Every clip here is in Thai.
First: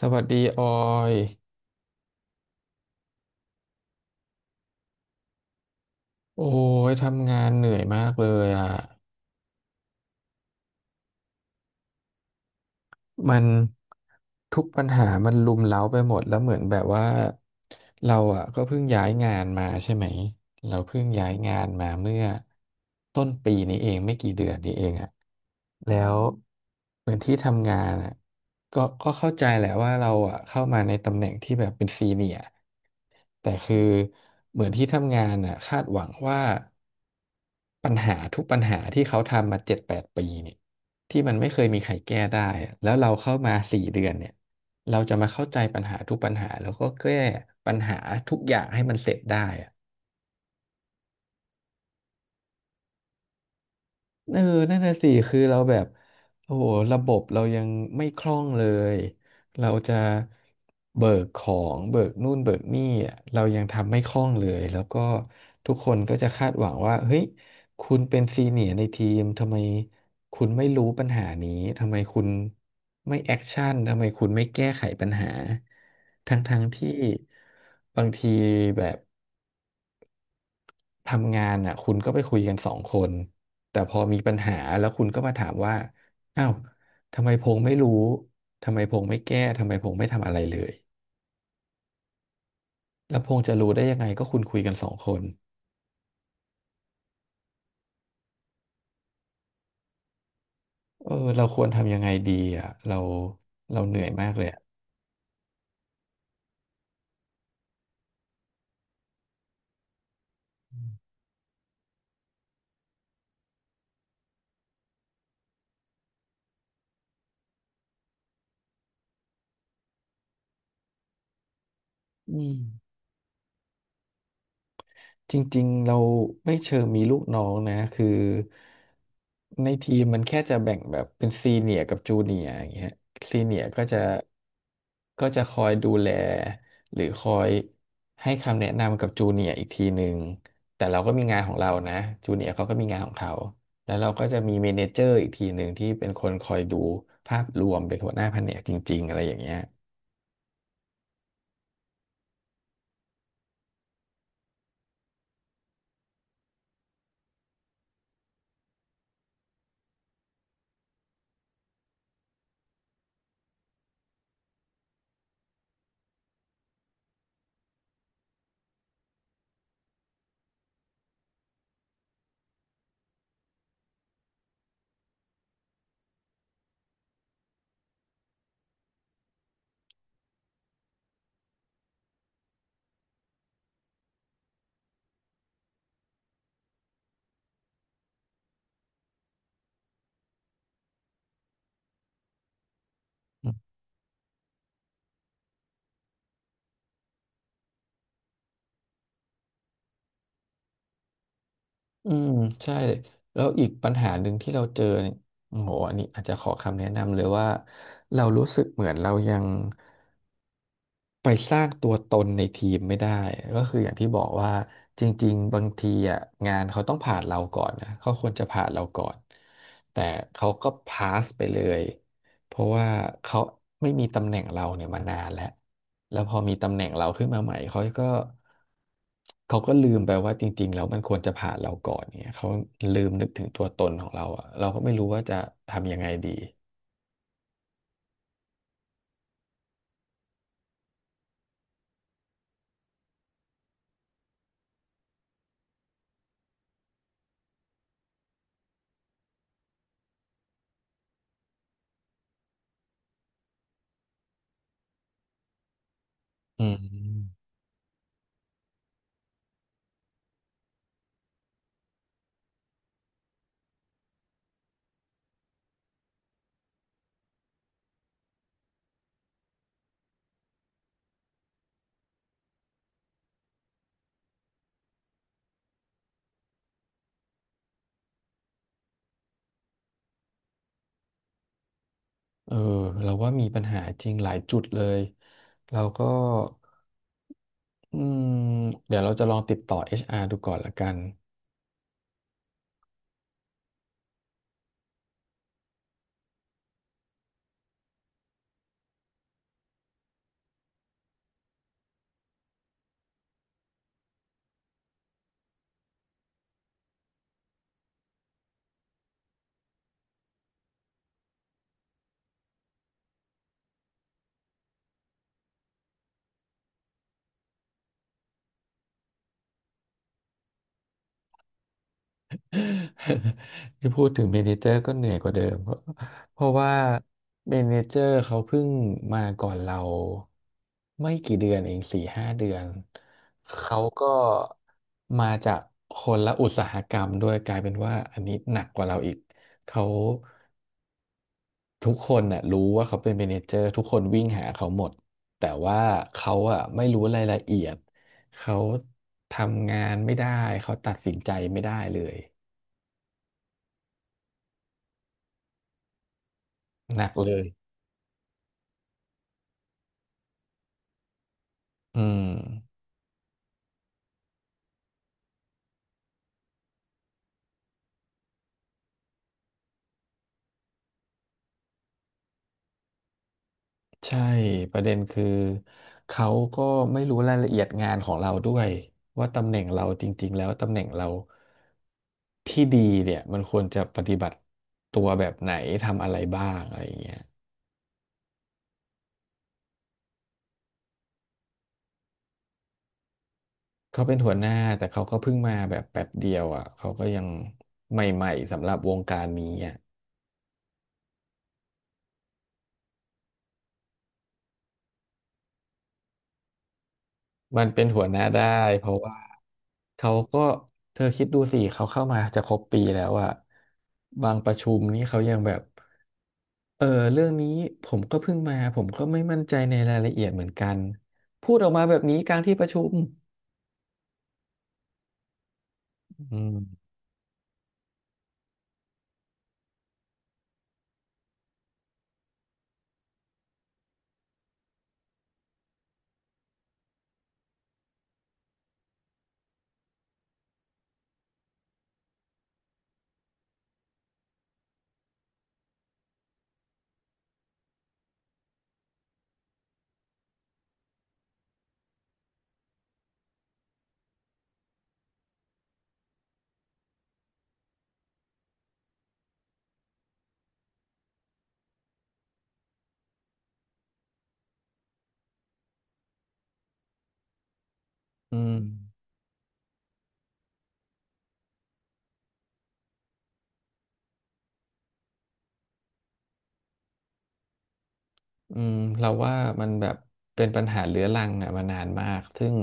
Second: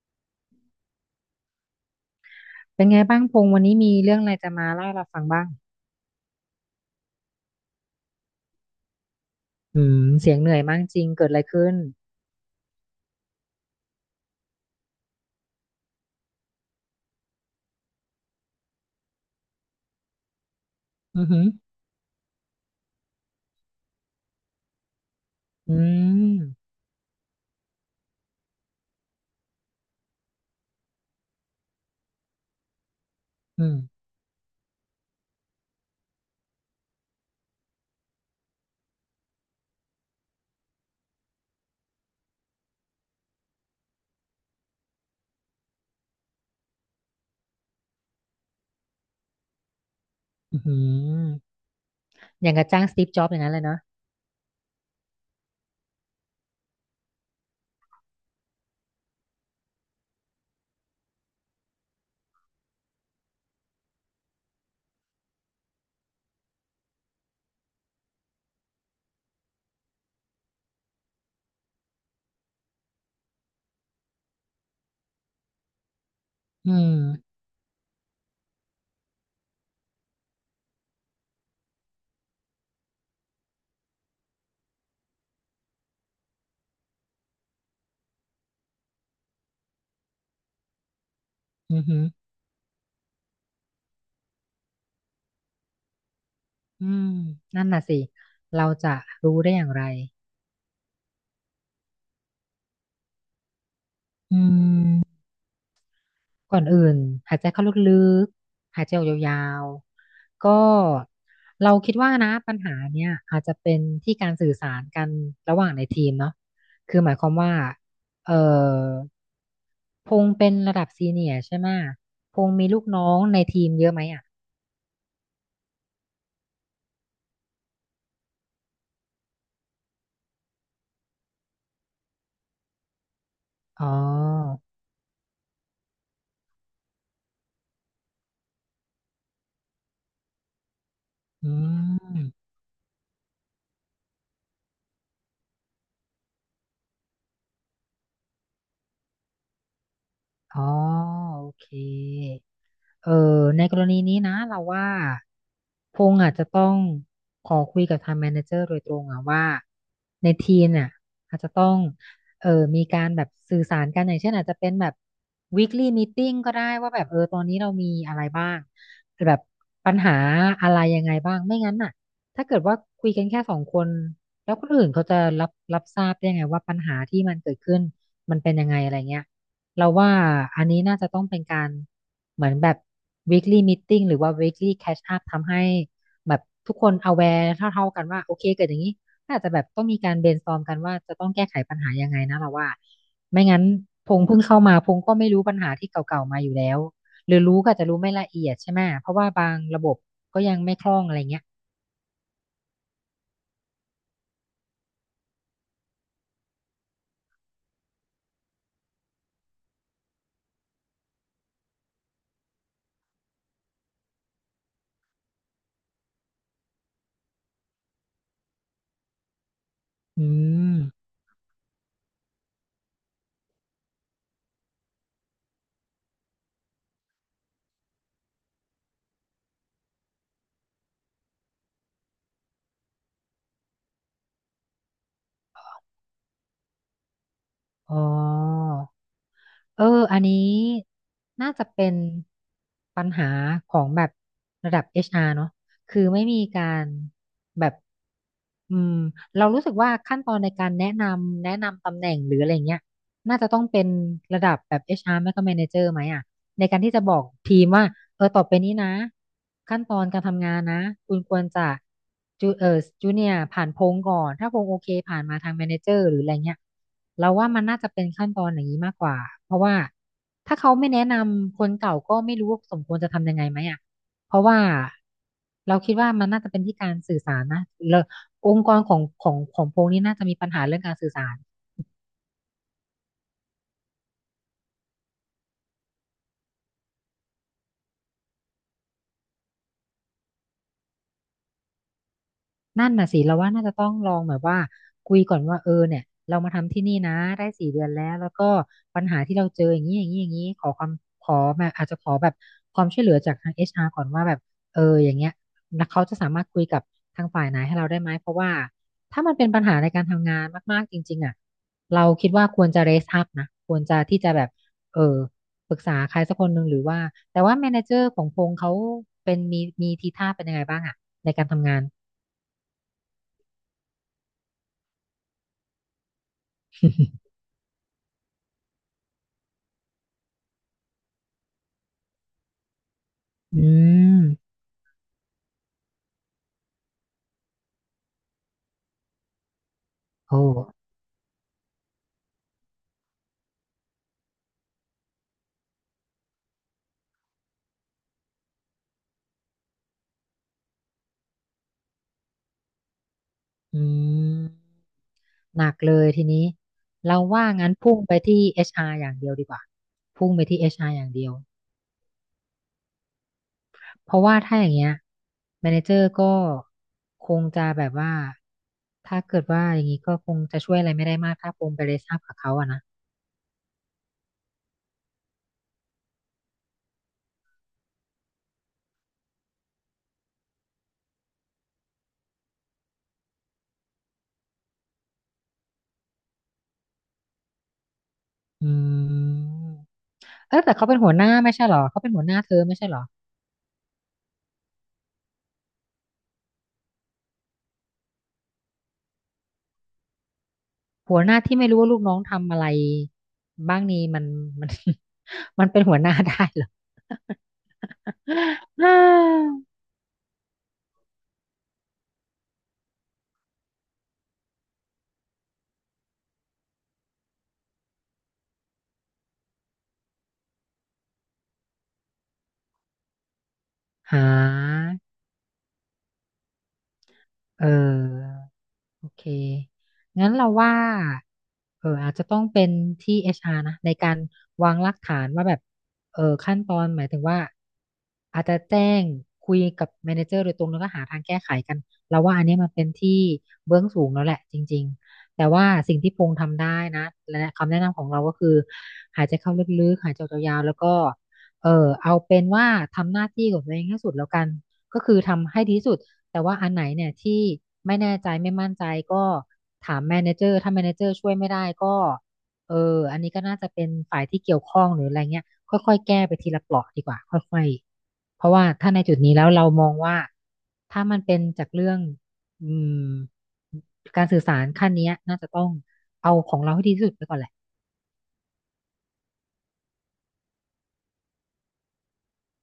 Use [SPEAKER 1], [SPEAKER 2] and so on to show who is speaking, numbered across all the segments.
[SPEAKER 1] สวัสดีออย
[SPEAKER 2] เป็นไงบ้างพงษ์วันนี้มีเรื่องอะไรจะมาเล่าให้เราฟังบ้าง
[SPEAKER 1] โอ้ยทำงานเหนื่อยมากเลยอ่ะ
[SPEAKER 2] อืมเสียงเหนื่อยมากจริงเกิดอะไรขึ้น
[SPEAKER 1] มัน ทุกปัญหามันรุมเร้าไปหมดแล้วเหมือนแบบว่าเราอ่ะก็เพิ่งย้ายงานมาใช่ไหมเราเพิ่ง
[SPEAKER 2] อือ
[SPEAKER 1] ย้าย
[SPEAKER 2] หือ
[SPEAKER 1] งานมาเมื่อต้นปีนี้เองไม่กี่เดือนนี้เองอ่ะ
[SPEAKER 2] อื
[SPEAKER 1] แล้ว
[SPEAKER 2] ม
[SPEAKER 1] เหมือนที่ทำงานอ่ะก็เข้าใจแหละว่าเราอ่ะเข้ามาในตำแหน่งที่แบบเป็นซีเนียร์แต่
[SPEAKER 2] อื
[SPEAKER 1] คือ
[SPEAKER 2] ม
[SPEAKER 1] เหมือนที่ทำงานอ่ะคาดหวังว่าปัญหาทุกปัญหาที่เขาทำมาเจ็ดแปดปีเนี่ยที่มันไม่เคยมีใครแก้ได้อะแล้วเราเข้ามาสี่เดือนเนี่ย เราจะมาเข้าใจปัญหาทุกปัญหาแล้วก็แก้ปัญหาทุกอย่างให้มันเสร็จได้อะ
[SPEAKER 2] อือหืออย่างกับจ้างสตีฟจ็อบส์อย่างนั้นเลยเนาะ
[SPEAKER 1] เออนั่นน่ะสิคือเราแบบโอ้โหระบบเรายังไม่คล่องเลยเราจะเบิกของเบิกนู่นเบิกนี่อะเรายังทำไม่คล่องเลยแล้วก็ทุกคนก็จะคาดหวังว่าเฮ้ยคุณเป็นซีเนียร์ในทีมทำไมคุณไม่รู้ปัญหานี้ทำไมคุณไม่แอคชั่นทำไมคุณไม่แก้ไขปัญหาทั้ง
[SPEAKER 2] อื
[SPEAKER 1] ๆที่
[SPEAKER 2] ม
[SPEAKER 1] บางทีแบบ ทำงานอ่ะคุณก็ไปคุยกันสองคนแต่พอมีปัญหาแล้วคุณก็มาถามว่าอ้าวทำไมพงษ์ไม่รู้ทำไมพงษ์ไม่แก้ทำไมพงษ์ไม่ทำอะไรเลย
[SPEAKER 2] อือหือ
[SPEAKER 1] แล้วพงษ์จะรู้ได้ยังไงก็คุณคุยกันสองคน
[SPEAKER 2] อืมนั่นน่ะสิเราจะรู้ได้อย่างไร
[SPEAKER 1] เออเราควรทำยังไงดีอ่ะเราเหนื่อยมาก
[SPEAKER 2] อื
[SPEAKER 1] เลยอ่ะ
[SPEAKER 2] มก่อนอื่นหายใจเข้าลึกๆหายใจออกยาวๆก็เราคิดว่านะปัญหาเนี่ยอาจจะเป็นที่การสื่อสารกันระหว่างในทีมเนาะคือหมายความว่าเอ่อ พงษ์เป็นระดับซีเนียร์ใช่ไหมะ
[SPEAKER 1] อื
[SPEAKER 2] พง
[SPEAKER 1] ม
[SPEAKER 2] ษ์มีลูกน้องในทีมเยอะไหมอ่ะ
[SPEAKER 1] จริงๆเราไม่เชิงมีลูกน้องนะคือในทีมมันแค่จะแบ่งแบบเป็นซีเนียร์กับจูเนียร์อย่างเงี้ยซีเนียร์ก็
[SPEAKER 2] อ๋
[SPEAKER 1] จะ
[SPEAKER 2] อ
[SPEAKER 1] คอยดูแลหรือคอยให้คำแนะนำกับจูเนียร์อีกทีหนึ่งแต่เราก็มีงาน
[SPEAKER 2] อื
[SPEAKER 1] ของเรานะ
[SPEAKER 2] ม
[SPEAKER 1] จูเนียร์เขาก็มีงานของเขาแล้วเราก็จะมีเมเนเจอร์อีกทีหนึ่งที่เป็นคนคอยดูภาพรวมเป็นหัวหน้าแผนกจริงๆอะไรอย่างเงี้ย
[SPEAKER 2] อ๋อโอเคเออในกรณีนี้นะเราว่าพงษ์อาจจะต้องขอคุยกับทางแมเนเจอร์โดยตรงอะว่าในทีมเนี่ยอาจจะต้องเออมีการแบบสื่อสารกันอย่างเช่นอาจจะเป็นแบบ weekly meeting ก็ได้ว่าแบบเออตอนนี้เรามีอะไรบ้างแบบปัญหาอะไรยังไงบ้างไม่งั้นน่ะถ้าเกิดว่าคุยกันแค่สองคนแล้วคนอื่นเขาจะรับทราบได้ยังไงว่าปัญหาที่มันเกิดขึ้นมันเป็นยังไงอะไรเงี้ย เราว่าอันนี้น่าจะต้องเป็นการเหมือนแบบ weekly meeting หรือว่า weekly catch up ทำให้แบบทุกคน aware เท่ากันว่าโอเคเกิดอย่างนี้ก็อาจจะแบบต้องมีการ brainstorm กันว่าจะต้องแก้ไขปัญหายังไงนะเราว่าไม่งั้นพงเพิ่งเข้ามาพงก็ไม่รู้ปัญหาที่เก่าๆมาอยู่แล้วหรือรู้ก็อาจจะรู้ไม่ละเอียดใช่ไหม เพราะว่าบางระบบก็ยังไม่คล่องอะไรเงี้ย
[SPEAKER 1] อืมใช่เลยแล้วอีกปัญหาหนึ่งที่เราเจอเนี่ยโอ้โหอันนี้อาจจะขอคำแนะนำเลยว่าเรารู้สึกเหมือนเรายัง ไปสร้างตัวตนในทีมไม่ได้ก็คืออย่างที่บอกว่าจริงๆบางทีอ่ะงานเขาต้องผ่านเราก่อนนะเขาควรจะผ่านเราก่อนแต่
[SPEAKER 2] อื
[SPEAKER 1] เขาก็
[SPEAKER 2] ม
[SPEAKER 1] พาสไปเลยเพราะว่าเขาไม่มีตำแหน่งเราเนี่ยมานานแล้วแล้วพอมีตำแหน่งเราขึ้นมาใหม่เขาก็ลืมไปว่าจริงๆแล้วมันควรจะผ่านเราก่อนเนี่ยเขาลืมนึกถึงตัวตนของเราอ่ะเราก็ไม่รู้ว่าจะทำยังไงดี
[SPEAKER 2] อ๋อ เอออันนี้น่าจะเป็นปัญหาของแบบระดับ HR เนอะคือไม่มีการแบบอืมเรารู้สึกว่าขั้นตอนในการแนะนำตำแหน่งหรืออะไรเงี้ยน่าจะต้องเป็นระดับแบบ HR ไม่ก็ Manager ไหมอ่ะ
[SPEAKER 1] อื
[SPEAKER 2] ในการที่จะบอก
[SPEAKER 1] ม
[SPEAKER 2] ทีมว่าเออต่อไปนี้นะขั้นตอนการทำงานนะคุณควรจะจูเนียผ่านโพงก่อนถ้าโพงโอเคผ่านมาทางแมเนเจอร์หรืออะไรเงี้ยเราว่ามันน่าจะเป็นขั้นตอนอย่างนี้มากกว่าเพราะว่าถ้าเขาไม่แนะนำคนเก่าก็ไม่รู้ว่าสมควรจะทำยังไงไหมอ่ะเพราะว่าเราคิดว่ามันน่าจะเป็นที่การสื่อสารนะแล้วองค์กรของพงนี้น่าจะมีปัญหาเรื่องการสื่อสาร
[SPEAKER 1] เออเราว่ามีปัญหาจริงหลายจุดเลยเราก็อืมเดี๋ยวเราจะลองติดต่อ HR ดูก่อนละกัน
[SPEAKER 2] นั่นน่ะสิเราว่าน่าจะต้องลองแบบว่าคุยก่อนว่าเออเนี่ยเรามาทำที่นี่นะได้4 เดือนแล้วแล้วก็ปัญหาที่เราเจออย่างนี้อย่างนี้อย่างนี้ขอความขอแบบอาจจะขอแบบความช่วยเหลือจากทาง HR ก่อนว่าแบบเอออย่างเงี้ยแล้วเขาจะสามารถคุยกับทางฝ่ายไหนให้เราได้ไหมเพราะว่าถ้ามันเป็นปัญหาในการทำงานมากๆจริงๆอ่ะเราคิดว่าควรจะ raise up นะควรจะที่จะแบบเออปรึกษาใครสักคนหนึ่งหรือว่าแต่ว่า manager ของพงษ์เขาเป็นมีทีท่าเป็นยังไงบ้างอ่ะในการทำงาน
[SPEAKER 1] ที่พูดถึงเมเนเจอร์ก็เหนื่อยกว่าเดิมเพราะว่า เมเนเจอร์เขาเพิ่งมาก่อนเราไม่กี่เดือนเองสี่ห้าเดือน
[SPEAKER 2] อื
[SPEAKER 1] เขาก็
[SPEAKER 2] ม
[SPEAKER 1] มาจากคนละอุตสาหกรรมด้วยกลายเป็นว่าอันนี้หนักกว่าเราอีกเขา
[SPEAKER 2] โอ้
[SPEAKER 1] ทุกคนน่ะรู้ว่าเขาเป็นเมเนเจอร์ทุกคนวิ่งหาเขาหมดแต่ว่าเขาอ่ะไม่รู้รายละเอียดเขาทำงานไม่ได้เขาตัดสินใจไม่ได้เลย
[SPEAKER 2] อืมหนักเลยทีนี้
[SPEAKER 1] หนัก
[SPEAKER 2] เรา
[SPEAKER 1] เลย
[SPEAKER 2] ว่างั้นพุ่งไปที่เอชอาร์อย่างเดียวดีกว่าพุ่งไปที่เอชอาร์อย่างเดียว
[SPEAKER 1] อืม
[SPEAKER 2] เพราะว่าถ้าอย่างเงี้ยแมเนเจอร์ก็คงจะแบบว่าถ้าเกิดว่าอย่างนี้ก็คงจะช่วยอะไรไม่ได้มากถ้าปมไปเลยทราบกับเขาอะนะ
[SPEAKER 1] ใช่ประเด็นคือเขาก็ไม่รู้รายละเอียดงานของเราด้วยว่าตำแหน่งเราจริงๆแล้วตำแหน่งเราที่ดีเนี่ยมันควรจะปฏิบัติตัวแบบไหนทำอะไรบ้างอะไรอย่างเงี้ย
[SPEAKER 2] อืมเออแต่เขาเป็นหัวหน้าไม่ใช่เหรอเขาเป็นหัวหน้าเธอไม่ใช่เหรอ
[SPEAKER 1] เขาเป็นหัวหน้าแต่เขาก็เพิ่งมาแบบแป๊บเดียวอ่ะเขาก็ยังใหม่ๆสำหรับวงการนี้อ่ะ
[SPEAKER 2] หัวหน้าที่ไม่รู้ว่าลูกน้องทำอะไรบ้างนี้มัน มัน มันเป็นหัวหน้าได้เหรอ
[SPEAKER 1] มันเป็นหัวห น้าได้เพ
[SPEAKER 2] ฮ่
[SPEAKER 1] ราะว่า
[SPEAKER 2] า
[SPEAKER 1] เขาก็เธอคิดดูสิเขาเข้ามาจะครบปีแล้วอ่ะบางประชุมนี้เขายังแบบเออเรื่องนี้ผมก็เพิ่งมาผมก็ไม่มั่นใจในรายละเอียดเหมือนกันพูดออกมาแบบนี้กลางที่ประชุม
[SPEAKER 2] หา
[SPEAKER 1] อืม
[SPEAKER 2] เออ โอเค งั้นเราว่าเอออาจจะต้องเป็นที่ HR นะในการวางรากฐานว่าแบบเออขั้นตอนหมายถึงว่าอาจจะแจ้งคุยกับแมเนเจอร์โดยตรงแล้วก็หาทางแก้ไขกันเราว่าอันเนี้ยมันเป็นที่เบื้องสูงแล้วแหละจริงๆ แต่ว่าสิ่งที่พงทำได้นะและคำแนะนำของเราก็คือ หายใจเข้าลึกๆหายใจออกยาวๆแล้วก็เออเอาเป็นว่าทำหน้าที่ของตัวเองให้สุดแล้วกันก็คือทำให้ดีที่สุด แต่ว่าอันไหนเนี่ยที่ไม่แน่ใจไม่มั่นใจก็ถามแมเนเจอร์ถ้าแมเนเจอร์ช่วยไม่ได้ก็เอออันนี้ก็น่าจะเป็นฝ่ายที่เกี่ยวข้องหรืออะไรเงี้ยค่อยๆแก้ไปทีละเปราะดีกว่าค่อย
[SPEAKER 1] อื
[SPEAKER 2] ๆเพราะ
[SPEAKER 1] ม
[SPEAKER 2] ว่าถ้าในจุดนี้แล้วเรามองว่าถ้ามันเป็นจากเรื่องอืมการสื่อสารขั้นเนี้ยน่าจะต้องเอาของเราให้ดีที่สุดไปก่อนแหละ
[SPEAKER 1] อืมเราว่ามันแบบเป็นปัญหาเรื้อรังอ่ะมานานมากซึ่ง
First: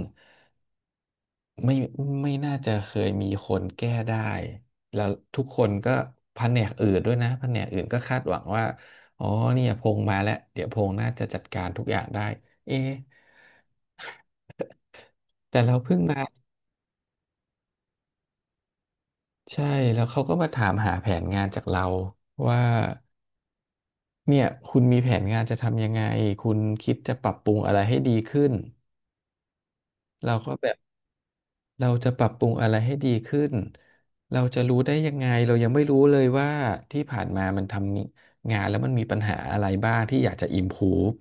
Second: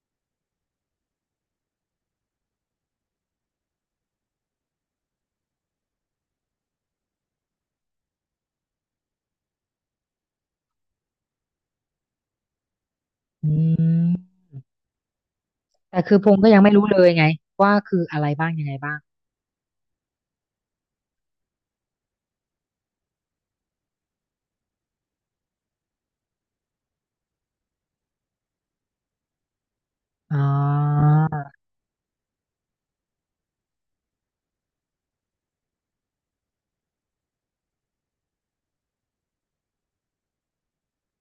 [SPEAKER 1] ไม่ไม่น่าจะเคยมีคนแก้ได้แล้วทุกคนก็แผนกอื่นด้วยนะแผนกอื่นก็คาดหวังว่าอ๋อเนี่ยพงมาแล้วเดี๋ยวพงน่าจะจัดการทุกอย่างได้เอ๊ะ
[SPEAKER 2] อืม
[SPEAKER 1] แต่เราเพิ่ง
[SPEAKER 2] แต่คื
[SPEAKER 1] มา
[SPEAKER 2] อพงษ์ก็ยังไม่รู้เลยไงว่าคืออะไรบ้างยังไงบ้าง
[SPEAKER 1] ใช่แล้วเขาก็มาถามหาแผนงานจากเราว่าเนี่ยคุณมีแผนงานจะทำยังไงคุณคิดจะปรับปรุงอะไรให้ดีขึ้น เรา
[SPEAKER 2] อ๋
[SPEAKER 1] ก็แบบ
[SPEAKER 2] อ
[SPEAKER 1] เราจะปรับปรุงอะไรให้ดีขึ้นเราจะรู้ได้ยังไงเรายังไม่รู้เลยว่าที่ผ่านมามันทำงานแล้วมันมีปัญหาอะไรบ้างที่อยากจะ improve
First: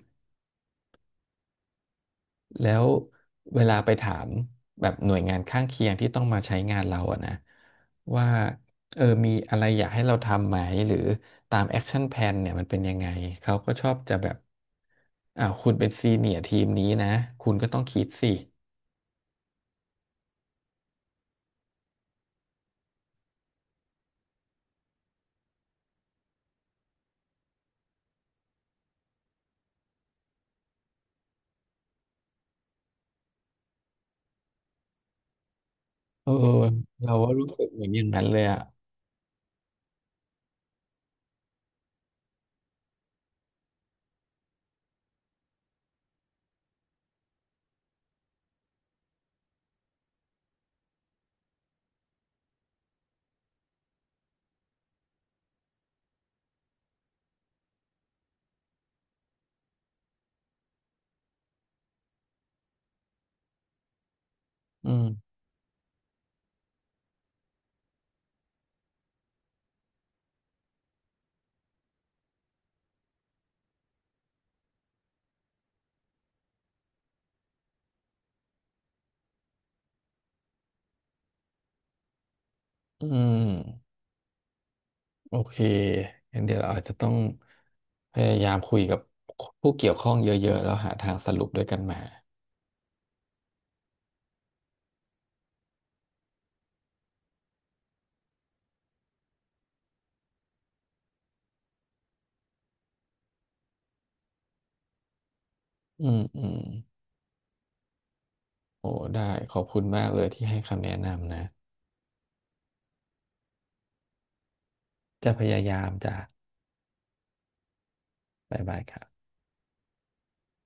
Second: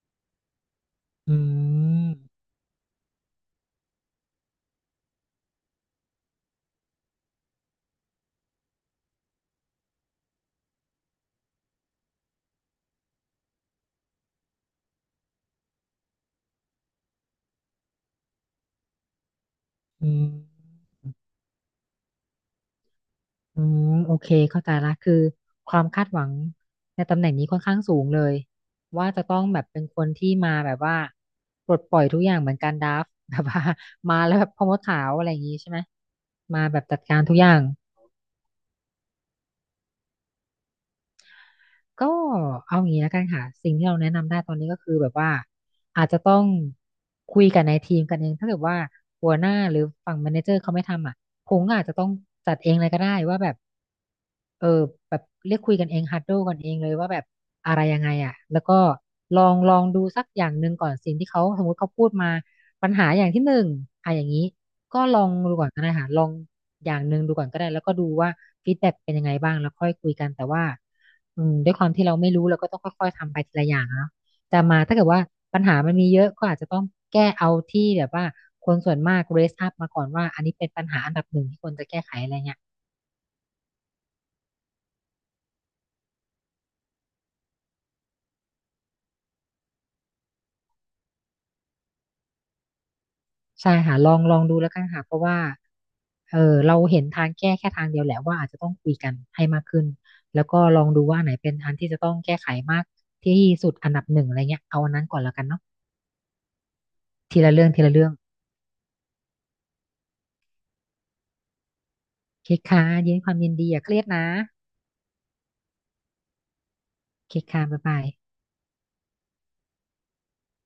[SPEAKER 2] อืม
[SPEAKER 1] แล้วเวลาไปถามแบบหน่วยงานข้างเคียงที่ต้องมาใช้งานเราอะนะว่าเออมีอะไรอยากให้เราทำไหมหรือตาม Action Plan เนี่ยมันเป็นยังไงเขาก็ชอบจะแบบอ่าวคุณเป็นซีเนียร์ทีมนี้นะคุณก็ต้องคิดสิ
[SPEAKER 2] อืม อืมโอเคเข้าใจละคือความคาดหวังในตำแหน่งนี้ค่อนข้างสูงเลยว่าจะต้องแบบเป็นคนที่มาแบบว่าปลดปล่อยทุกอย่างเหมือนการดราฟต์ แบบว่ามาแล้วแบบพ่อมดขาวอะไรอย่างงี้ใช่ไหม
[SPEAKER 1] เออ
[SPEAKER 2] มาแบบจัด
[SPEAKER 1] เรา
[SPEAKER 2] การ
[SPEAKER 1] ก็
[SPEAKER 2] ทุกอ
[SPEAKER 1] รู้
[SPEAKER 2] ย่าง
[SPEAKER 1] สึกเหมือนอย่างนั้นเลยอ่ะ
[SPEAKER 2] ก็เอางี้แล้วกันค่ะสิ่งที่เราแนะนำได้ตอนนี้ก็คือแบบว่าอาจจะต้องคุยกันในทีมกันเองถ้าเกิดว่าหัวหน้าหรือฝั่งแมเนเจอร์เขาไม่ทำอ่ะผมก็อาจจะต้องจัดเองเลยก็ได้ว่าแบบเออแบบเรียกคุยกันเองฮัดโดกันเองเลยว่าแบบอะไรยังไงอ่ะแล้วก็ลองดูสักอย่างหนึ่งก่อนสิ่งที่เขาสมมติเขาพูดมาปัญหาอย่างที่หนึ่งอะอย่างนี้
[SPEAKER 1] อื
[SPEAKER 2] ก็
[SPEAKER 1] ม
[SPEAKER 2] ลองดูก่อนก็ได้ค่ะลองอย่างหนึ่งดูก่อนก็ได้แล้วก็ดูว่าฟีดแบ็กเป็นยังไงบ้างแล้วค่อยคุยกันแต่ว่า อืมด้วยความที่เราไม่รู้เราก็ต้องค่อยๆทำไปทีละอย่างอะเนาะแต่มาถ้าเกิดว่าปัญหามันมีเยอะก็อาจจะต้องแก้เอาที่แบบว่าคนส่วนมาก raise up มาก่อนว่าอันนี้เป็นปัญหาอันดับหนึ่งที่ควรจะแก้ไขอะไรเงี้ย
[SPEAKER 1] อืมโอเคงั้นเดี๋ยวเราอาจจะต้องพยายามคุยกับผู้เกี่ยวข้องเยอะๆแล้วหาทางสรุปด้วยกันมา
[SPEAKER 2] ใช่ค่ะลองดูแล้วกันค่ะเพราะว่าเออเราเห็นทางแก้แค่ทางเดียวแหละว่าอาจจะต้องคุยกันให้มากขึ้นแล้วก็ลองดูว่าอันไหนเป็นอันที่จะต้องแก้ไขมากที่สุดอันดับหนึ่งอะไรเงี้ยเอาอันนั้นก่อนแล้วกันเนาะ
[SPEAKER 1] อืม
[SPEAKER 2] ทีละเรื่องทีละเรื่อง
[SPEAKER 1] โอ้ได้ขอบคุณมากเลยที่ให้คำแนะนำนะ
[SPEAKER 2] คิดค่ะยินดีความยินดีอย่าเครียดนะ
[SPEAKER 1] จะพยายามจะ
[SPEAKER 2] คิดค่ะบ๊ายบาย
[SPEAKER 1] บ๊ายบายครับ